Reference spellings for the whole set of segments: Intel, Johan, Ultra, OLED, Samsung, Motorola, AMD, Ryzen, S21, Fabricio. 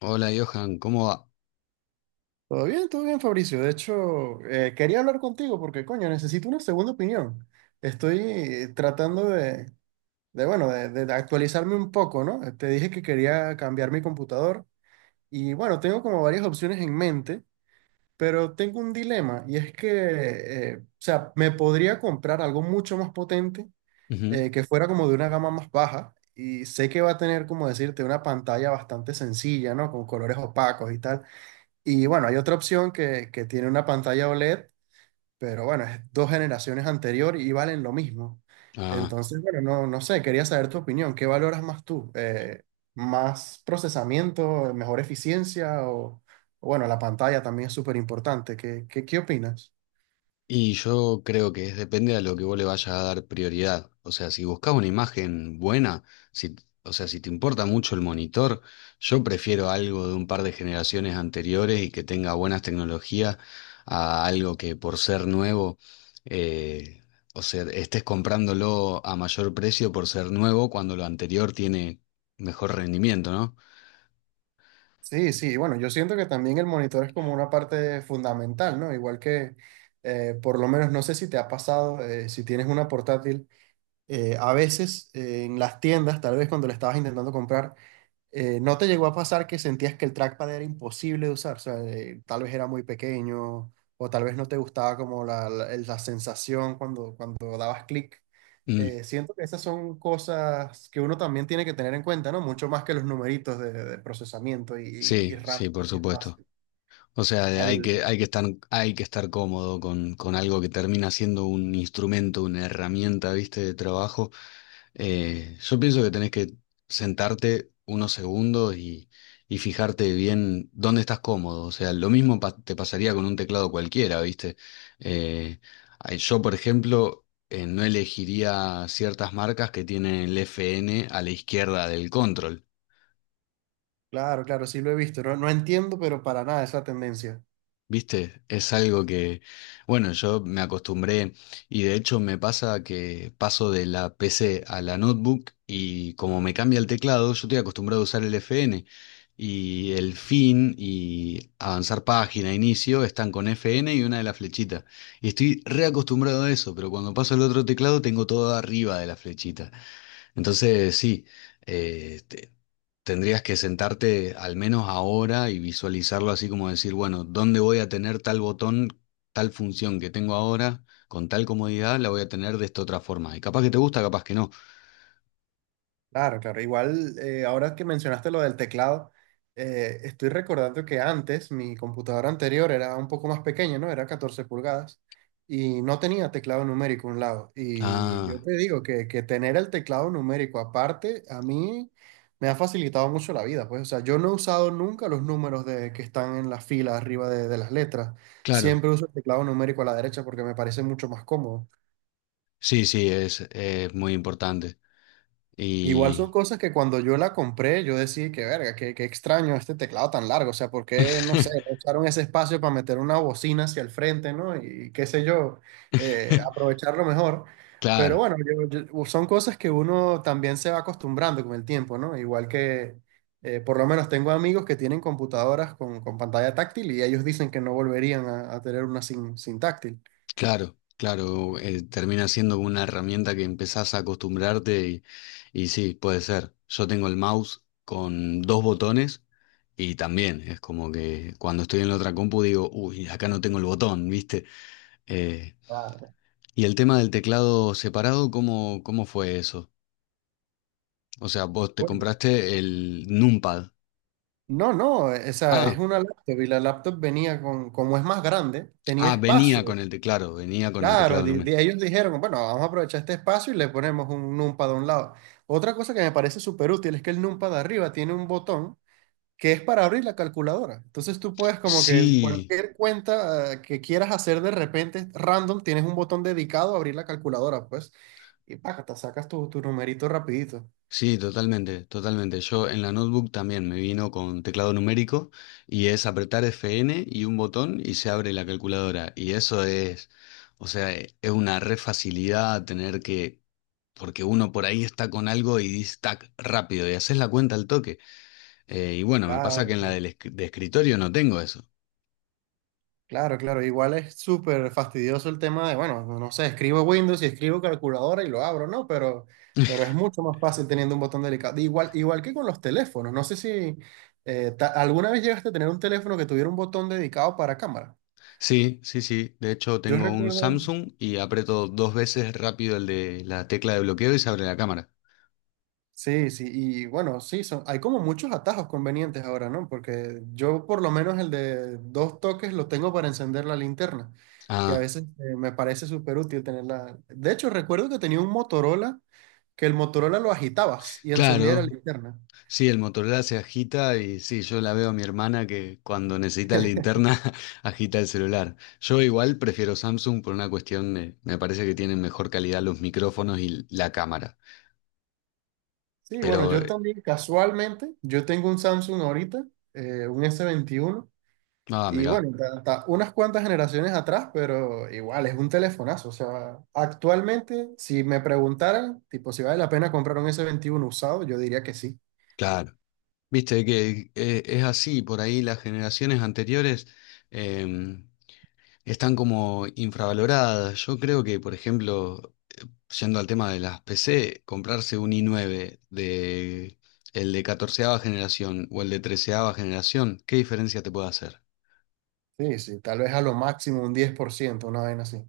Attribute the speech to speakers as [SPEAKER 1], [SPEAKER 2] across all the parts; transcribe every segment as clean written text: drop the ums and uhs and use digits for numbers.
[SPEAKER 1] Hola Johan, ¿cómo va?
[SPEAKER 2] Todo bien, Fabricio. De hecho, quería hablar contigo porque, coño, necesito una segunda opinión. Estoy tratando bueno, de actualizarme un poco, ¿no? Te dije que quería cambiar mi computador y, bueno, tengo como varias opciones en mente, pero tengo un dilema y es que, o sea, me podría comprar algo mucho más potente
[SPEAKER 1] Ujú.
[SPEAKER 2] que fuera como de una gama más baja y sé que va a tener, como decirte, una pantalla bastante sencilla, ¿no? Con colores opacos y tal. Y bueno, hay otra opción que tiene una pantalla OLED, pero bueno, es dos generaciones anterior y valen lo mismo.
[SPEAKER 1] Ah,
[SPEAKER 2] Entonces, bueno, no, no sé, quería saber tu opinión. ¿Qué valoras más tú? ¿Más procesamiento, mejor eficiencia? O, bueno, la pantalla también es súper importante. ¿Qué opinas?
[SPEAKER 1] y yo creo que es depende a lo que vos le vayas a dar prioridad. O sea, si buscas una imagen buena, si, o sea, si te importa mucho el monitor, yo prefiero algo de un par de generaciones anteriores y que tenga buenas tecnologías a algo que por ser nuevo, eh, o sea, estés comprándolo a mayor precio por ser nuevo cuando lo anterior tiene mejor rendimiento, ¿no?
[SPEAKER 2] Sí, sí, bueno, yo siento que también el monitor es como una parte fundamental, ¿no? Igual que, por lo menos, no sé si te ha pasado, si tienes una portátil. A veces en las tiendas, tal vez cuando la estabas intentando comprar, ¿no te llegó a pasar que sentías que el trackpad era imposible de usar? O sea, tal vez era muy pequeño o tal vez no te gustaba como la sensación cuando, dabas clic.
[SPEAKER 1] Mm,
[SPEAKER 2] Siento que esas son cosas que uno también tiene que tener en cuenta, ¿no? Mucho más que los numeritos de procesamiento y, y,
[SPEAKER 1] sí,
[SPEAKER 2] y RAM
[SPEAKER 1] sí, por
[SPEAKER 2] y
[SPEAKER 1] supuesto.
[SPEAKER 2] espacio.
[SPEAKER 1] O sea,
[SPEAKER 2] Al,
[SPEAKER 1] hay que estar cómodo con algo que termina siendo un instrumento, una herramienta, ¿viste? De trabajo. Yo pienso que tenés que sentarte unos segundos y fijarte bien dónde estás cómodo. O sea, lo mismo te pasaría con un teclado cualquiera, ¿viste? Eh, ay, yo, por ejemplo, no elegiría ciertas marcas que tienen el FN a la izquierda del control.
[SPEAKER 2] claro, claro, sí lo he visto. No, no entiendo, pero para nada esa tendencia.
[SPEAKER 1] ¿Viste? Es algo que, bueno, yo me acostumbré y de hecho me pasa que paso de la PC a la notebook y como me cambia el teclado, yo estoy acostumbrado a usar el FN y el fin y avanzar página, inicio, están con FN y una de las flechitas. Y estoy reacostumbrado a eso, pero cuando paso al otro teclado tengo todo arriba de la flechita. Entonces, sí, eh, te- tendrías que sentarte al menos ahora y visualizarlo así como decir, bueno, ¿dónde voy a tener tal botón, tal función que tengo ahora, con tal comodidad, la voy a tener de esta otra forma? Y capaz que te gusta, capaz que no.
[SPEAKER 2] Claro, claro. Igual, ahora que mencionaste lo del teclado, estoy recordando que antes mi computadora anterior era un poco más pequeña, ¿no? Era 14 pulgadas y no tenía teclado numérico a un lado. Y yo
[SPEAKER 1] Ah,
[SPEAKER 2] te digo que tener el teclado numérico aparte, a mí me ha facilitado mucho la vida. Pues, o sea, yo no he usado nunca los números de, que están en la fila arriba de las letras.
[SPEAKER 1] claro.
[SPEAKER 2] Siempre uso el teclado numérico a la derecha porque me parece mucho más cómodo.
[SPEAKER 1] Sí, sí, es muy importante.
[SPEAKER 2] Igual son
[SPEAKER 1] Y...
[SPEAKER 2] cosas que cuando yo la compré, yo decía que verga, qué extraño este teclado tan largo. O sea, ¿por qué no sé, no usaron ese espacio para meter una bocina hacia el frente, no Y qué sé yo, aprovecharlo mejor. Pero
[SPEAKER 1] Claro.
[SPEAKER 2] bueno, son cosas que uno también se va acostumbrando con el tiempo, ¿no? Igual que, por lo menos tengo amigos que tienen computadoras con pantalla táctil y ellos dicen que no volverían a, tener una sin, táctil.
[SPEAKER 1] Claro, claro, termina siendo una herramienta que empezás a acostumbrarte y sí, puede ser. Yo tengo el mouse con dos botones y también es como que cuando estoy en la otra compu digo, uy, acá no tengo el botón, ¿viste? Eh,
[SPEAKER 2] Claro.
[SPEAKER 1] y el tema del teclado separado, ¿cómo fue eso? O sea, vos te compraste el Numpad.
[SPEAKER 2] No, no, o es
[SPEAKER 1] Ah,
[SPEAKER 2] una laptop y la laptop venía con, como es más grande, tenía
[SPEAKER 1] ah,
[SPEAKER 2] espacio.
[SPEAKER 1] venía con el teclado, venía con el
[SPEAKER 2] Claro,
[SPEAKER 1] teclado
[SPEAKER 2] de,
[SPEAKER 1] numérico.
[SPEAKER 2] ellos dijeron, bueno, vamos a aprovechar este espacio y le ponemos un numpad a un lado. Otra cosa que me parece súper útil es que el numpad de arriba tiene un botón que es para abrir la calculadora. Entonces tú puedes como que
[SPEAKER 1] Sí.
[SPEAKER 2] cualquier cuenta que quieras hacer de repente, random, tienes un botón dedicado a abrir la calculadora, pues, y págata, sacas tu, numerito rapidito.
[SPEAKER 1] Sí, totalmente, totalmente. Yo en la notebook también me vino con teclado numérico y es apretar Fn y un botón y se abre la calculadora. Y eso es, o sea, es una re facilidad porque uno por ahí está con algo y dice tac rápido y haces la cuenta al toque. Y bueno, me pasa
[SPEAKER 2] Claro,
[SPEAKER 1] que en la
[SPEAKER 2] claro.
[SPEAKER 1] de escritorio no tengo eso.
[SPEAKER 2] Claro, claro, igual es súper fastidioso el tema de, bueno, no sé, escribo Windows y escribo calculadora y lo abro, ¿no? Pero es mucho más fácil teniendo un botón delicado. Igual, igual que con los teléfonos, no sé si alguna vez llegaste a tener un teléfono que tuviera un botón dedicado para cámara.
[SPEAKER 1] Sí, sí, sí. De hecho,
[SPEAKER 2] Yo
[SPEAKER 1] tengo un
[SPEAKER 2] recuerdo,
[SPEAKER 1] Samsung y aprieto dos veces rápido el de la tecla de bloqueo y se abre la cámara.
[SPEAKER 2] sí, sí, y bueno, sí, son, hay como muchos atajos convenientes ahora, ¿no? Porque yo por lo menos el de dos toques lo tengo para encender la linterna, que a
[SPEAKER 1] Ah,
[SPEAKER 2] veces me parece súper útil tenerla. De hecho, recuerdo que tenía un Motorola que el Motorola lo agitabas y encendía la
[SPEAKER 1] claro.
[SPEAKER 2] linterna.
[SPEAKER 1] Sí, el Motorola se agita y sí, yo la veo a mi hermana que cuando necesita linterna agita el celular. Yo igual prefiero Samsung por una cuestión de, me parece que tienen mejor calidad los micrófonos y la cámara.
[SPEAKER 2] Sí, bueno,
[SPEAKER 1] Pero,
[SPEAKER 2] yo también casualmente, yo tengo un Samsung ahorita, un S21
[SPEAKER 1] ah,
[SPEAKER 2] y
[SPEAKER 1] mirá,
[SPEAKER 2] bueno, hasta unas cuantas generaciones atrás, pero igual es un telefonazo. O sea, actualmente, si me preguntaran, tipo, si vale la pena comprar un S21 usado, yo diría que sí.
[SPEAKER 1] claro. Viste que es así, por ahí las generaciones anteriores eh, están como infravaloradas. Yo creo que, por ejemplo, yendo al tema de las PC, comprarse un i9 de el de catorceava generación o el de treceava generación, ¿qué diferencia te puede hacer?
[SPEAKER 2] Sí, sí, tal vez a lo máximo un 10%, una vaina así.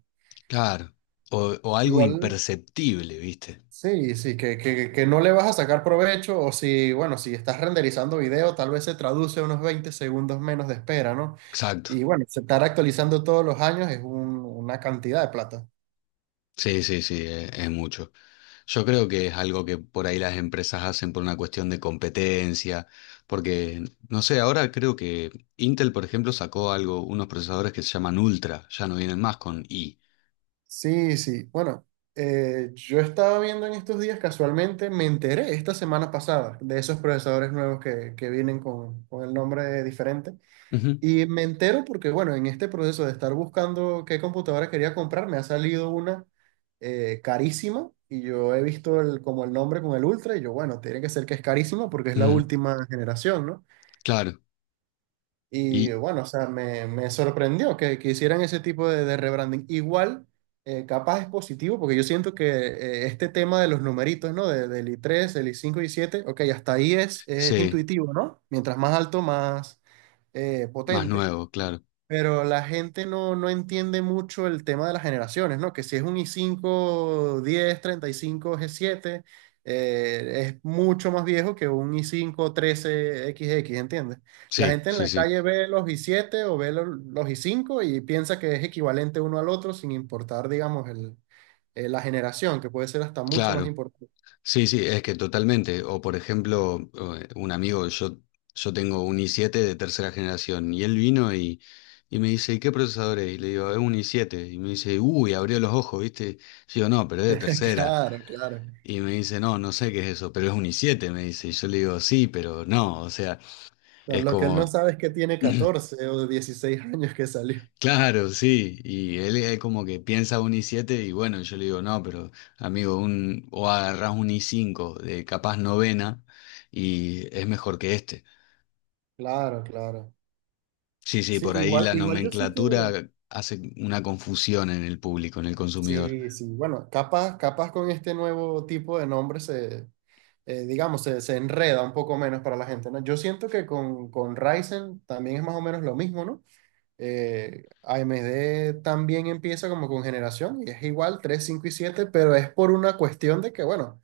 [SPEAKER 1] Claro. O algo
[SPEAKER 2] Igual,
[SPEAKER 1] imperceptible, ¿viste?
[SPEAKER 2] sí, sí, que no le vas a sacar provecho o si, bueno, si estás renderizando video, tal vez se traduce unos 20 segundos menos de espera, ¿no?
[SPEAKER 1] Exacto.
[SPEAKER 2] Y bueno, se estar actualizando todos los años es una cantidad de plata.
[SPEAKER 1] Sí, sí, sí, es mucho. Yo creo que es algo que por ahí las empresas hacen por una cuestión de competencia, porque, no sé, ahora creo que Intel, por ejemplo, sacó algo, unos procesadores que se llaman Ultra, ya no vienen más con i.
[SPEAKER 2] Sí, sí, bueno, yo estaba viendo en estos días, casualmente me enteré esta semana pasada de esos procesadores nuevos que vienen con, el nombre diferente.
[SPEAKER 1] Ujú,
[SPEAKER 2] Y me entero porque, bueno, en este proceso de estar buscando qué computadora quería comprar, me ha salido una carísima y yo he visto el, como el nombre con el Ultra y yo, bueno, tiene que ser que es carísima porque es la
[SPEAKER 1] ujú,
[SPEAKER 2] última generación, ¿no?
[SPEAKER 1] claro.
[SPEAKER 2] Y
[SPEAKER 1] Y
[SPEAKER 2] bueno, o sea, me sorprendió que hicieran ese tipo de rebranding. Igual, capaz es positivo porque yo siento que este tema de los numeritos, ¿no? Del i3 el i5 y siete 7 ok, hasta ahí es
[SPEAKER 1] sí,
[SPEAKER 2] intuitivo, ¿no? Mientras más alto, más
[SPEAKER 1] más
[SPEAKER 2] potente.
[SPEAKER 1] nuevo, claro.
[SPEAKER 2] Pero la gente no entiende mucho el tema de las generaciones, ¿no? Que si es un i cinco diez treinta y cinco g siete es mucho más viejo que un i cinco trece 13 XX, ¿entiendes? La
[SPEAKER 1] Sí,
[SPEAKER 2] gente en
[SPEAKER 1] sí,
[SPEAKER 2] la
[SPEAKER 1] sí.
[SPEAKER 2] calle ve los i siete o ve los i cinco y piensa que es equivalente uno al otro sin importar, digamos, la generación, que puede ser hasta mucho más
[SPEAKER 1] Claro.
[SPEAKER 2] importante.
[SPEAKER 1] Sí, sí, es que totalmente. O por ejemplo, un amigo, yo tengo un i7 de tercera generación y él vino y me dice, ¿y qué procesador es? Y le digo, es un i7. Y me dice, uy, abrió los ojos, ¿viste? Yo digo, no, pero es de tercera.
[SPEAKER 2] Claro, claro.
[SPEAKER 1] Y me dice, no, no sé qué es eso, pero es un i7, me dice. Y yo le digo, sí, pero no. O sea,
[SPEAKER 2] O
[SPEAKER 1] es
[SPEAKER 2] lo que él no
[SPEAKER 1] como...
[SPEAKER 2] sabe es que tiene 14 o 16 años que salió.
[SPEAKER 1] Claro, sí, y él es como que piensa un i siete y bueno, yo le digo, no, pero amigo, o agarrás un i cinco de capaz novena y es mejor que este.
[SPEAKER 2] Claro, claro.
[SPEAKER 1] Sí, sí,
[SPEAKER 2] Sí,
[SPEAKER 1] por ahí
[SPEAKER 2] igual,
[SPEAKER 1] la
[SPEAKER 2] igual yo sí que,
[SPEAKER 1] nomenclatura hace una confusión en el público, en el consumidor.
[SPEAKER 2] sí, sí, bueno, capaz, capaz con este nuevo tipo de nombre digamos, se enreda un poco menos para la gente, ¿no? Yo siento que con, Ryzen también es más o menos lo mismo, ¿no? AMD también empieza como con generación y es igual 3 5 y 7 pero es por una cuestión de que, bueno,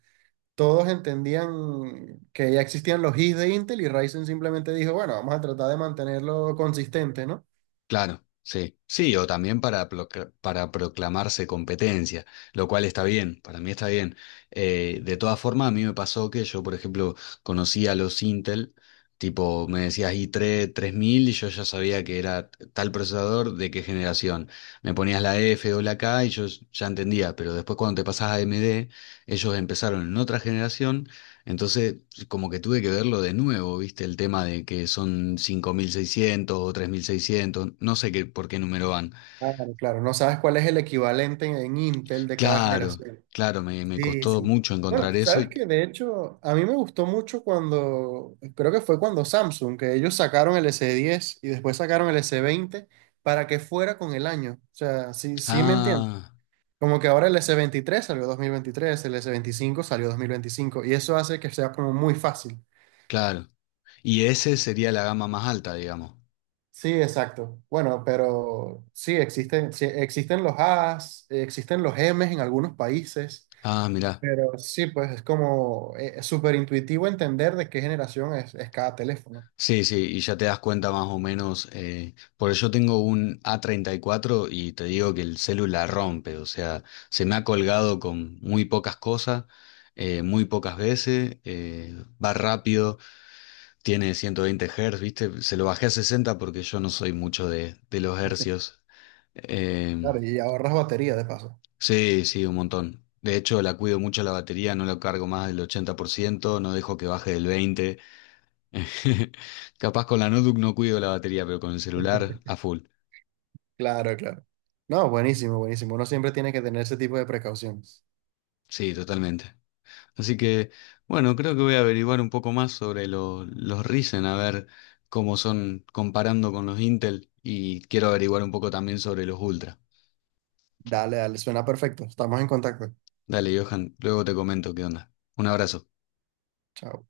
[SPEAKER 2] todos entendían que ya existían los Is de Intel y Ryzen simplemente dijo, bueno, vamos a tratar de mantenerlo consistente, ¿no?
[SPEAKER 1] Claro, sí. Sí, o también para proclamarse competencia, lo cual está bien, para mí está bien. De todas formas, a mí me pasó que yo, por ejemplo, conocía a los Intel, tipo, me decías i3 3000 y yo ya sabía que era tal procesador de qué generación. Me ponías la F o la K y yo ya entendía, pero después cuando te pasás a AMD, ellos empezaron en otra generación entonces, como que tuve que verlo de nuevo, ¿viste? El tema de que son 5600 o 3600 no sé qué, por qué número van.
[SPEAKER 2] Claro, claro, no sabes cuál es el equivalente en Intel de cada
[SPEAKER 1] Claro,
[SPEAKER 2] generación.
[SPEAKER 1] claro, me
[SPEAKER 2] Sí,
[SPEAKER 1] costó
[SPEAKER 2] sí.
[SPEAKER 1] mucho
[SPEAKER 2] Bueno,
[SPEAKER 1] encontrar eso
[SPEAKER 2] sabes
[SPEAKER 1] y...
[SPEAKER 2] que de hecho a mí me gustó mucho cuando, creo que fue cuando Samsung, que ellos sacaron el S10 y después sacaron el S20 para que fuera con el año. O sea, sí, sí me entiendes.
[SPEAKER 1] Ah,
[SPEAKER 2] Como que ahora el S23 salió 2023, el S25 salió 2025 y eso hace que sea como muy fácil.
[SPEAKER 1] claro. Y ese sería la gama más alta, digamos.
[SPEAKER 2] Sí, exacto. Bueno, pero sí, existen los As, existen los Ms en algunos países.
[SPEAKER 1] Ah, mirá.
[SPEAKER 2] Pero sí, pues es como, es súper intuitivo entender de qué generación es cada teléfono.
[SPEAKER 1] Sí, sí, y ya te das cuenta más o menos. Porque yo tengo un A34 y cuatro y te digo que el celular rompe, o sea, se me ha colgado con muy pocas cosas, muy pocas veces, va rápido, tiene 120 Hz, ¿viste? Se lo bajé a 60 porque yo no soy mucho de, los hercios. Eh,
[SPEAKER 2] Claro, y ahorras batería de paso.
[SPEAKER 1] sí, sí, un montón. De hecho, la cuido mucho la batería, no la cargo más del 80%, no dejo que baje del 20%. Capaz con la notebook no cuido la batería, pero con el celular a full.
[SPEAKER 2] Claro, claro. No, buenísimo, buenísimo. Uno siempre tiene que tener ese tipo de precauciones.
[SPEAKER 1] Sí, totalmente. Así que, bueno, creo que voy a averiguar un poco más sobre los Ryzen, a ver cómo son comparando con los Intel y quiero averiguar un poco también sobre los Ultra.
[SPEAKER 2] Dale, dale, suena perfecto. Estamos en contacto.
[SPEAKER 1] Dale, Johan, luego te comento qué onda. Un abrazo.
[SPEAKER 2] Chao.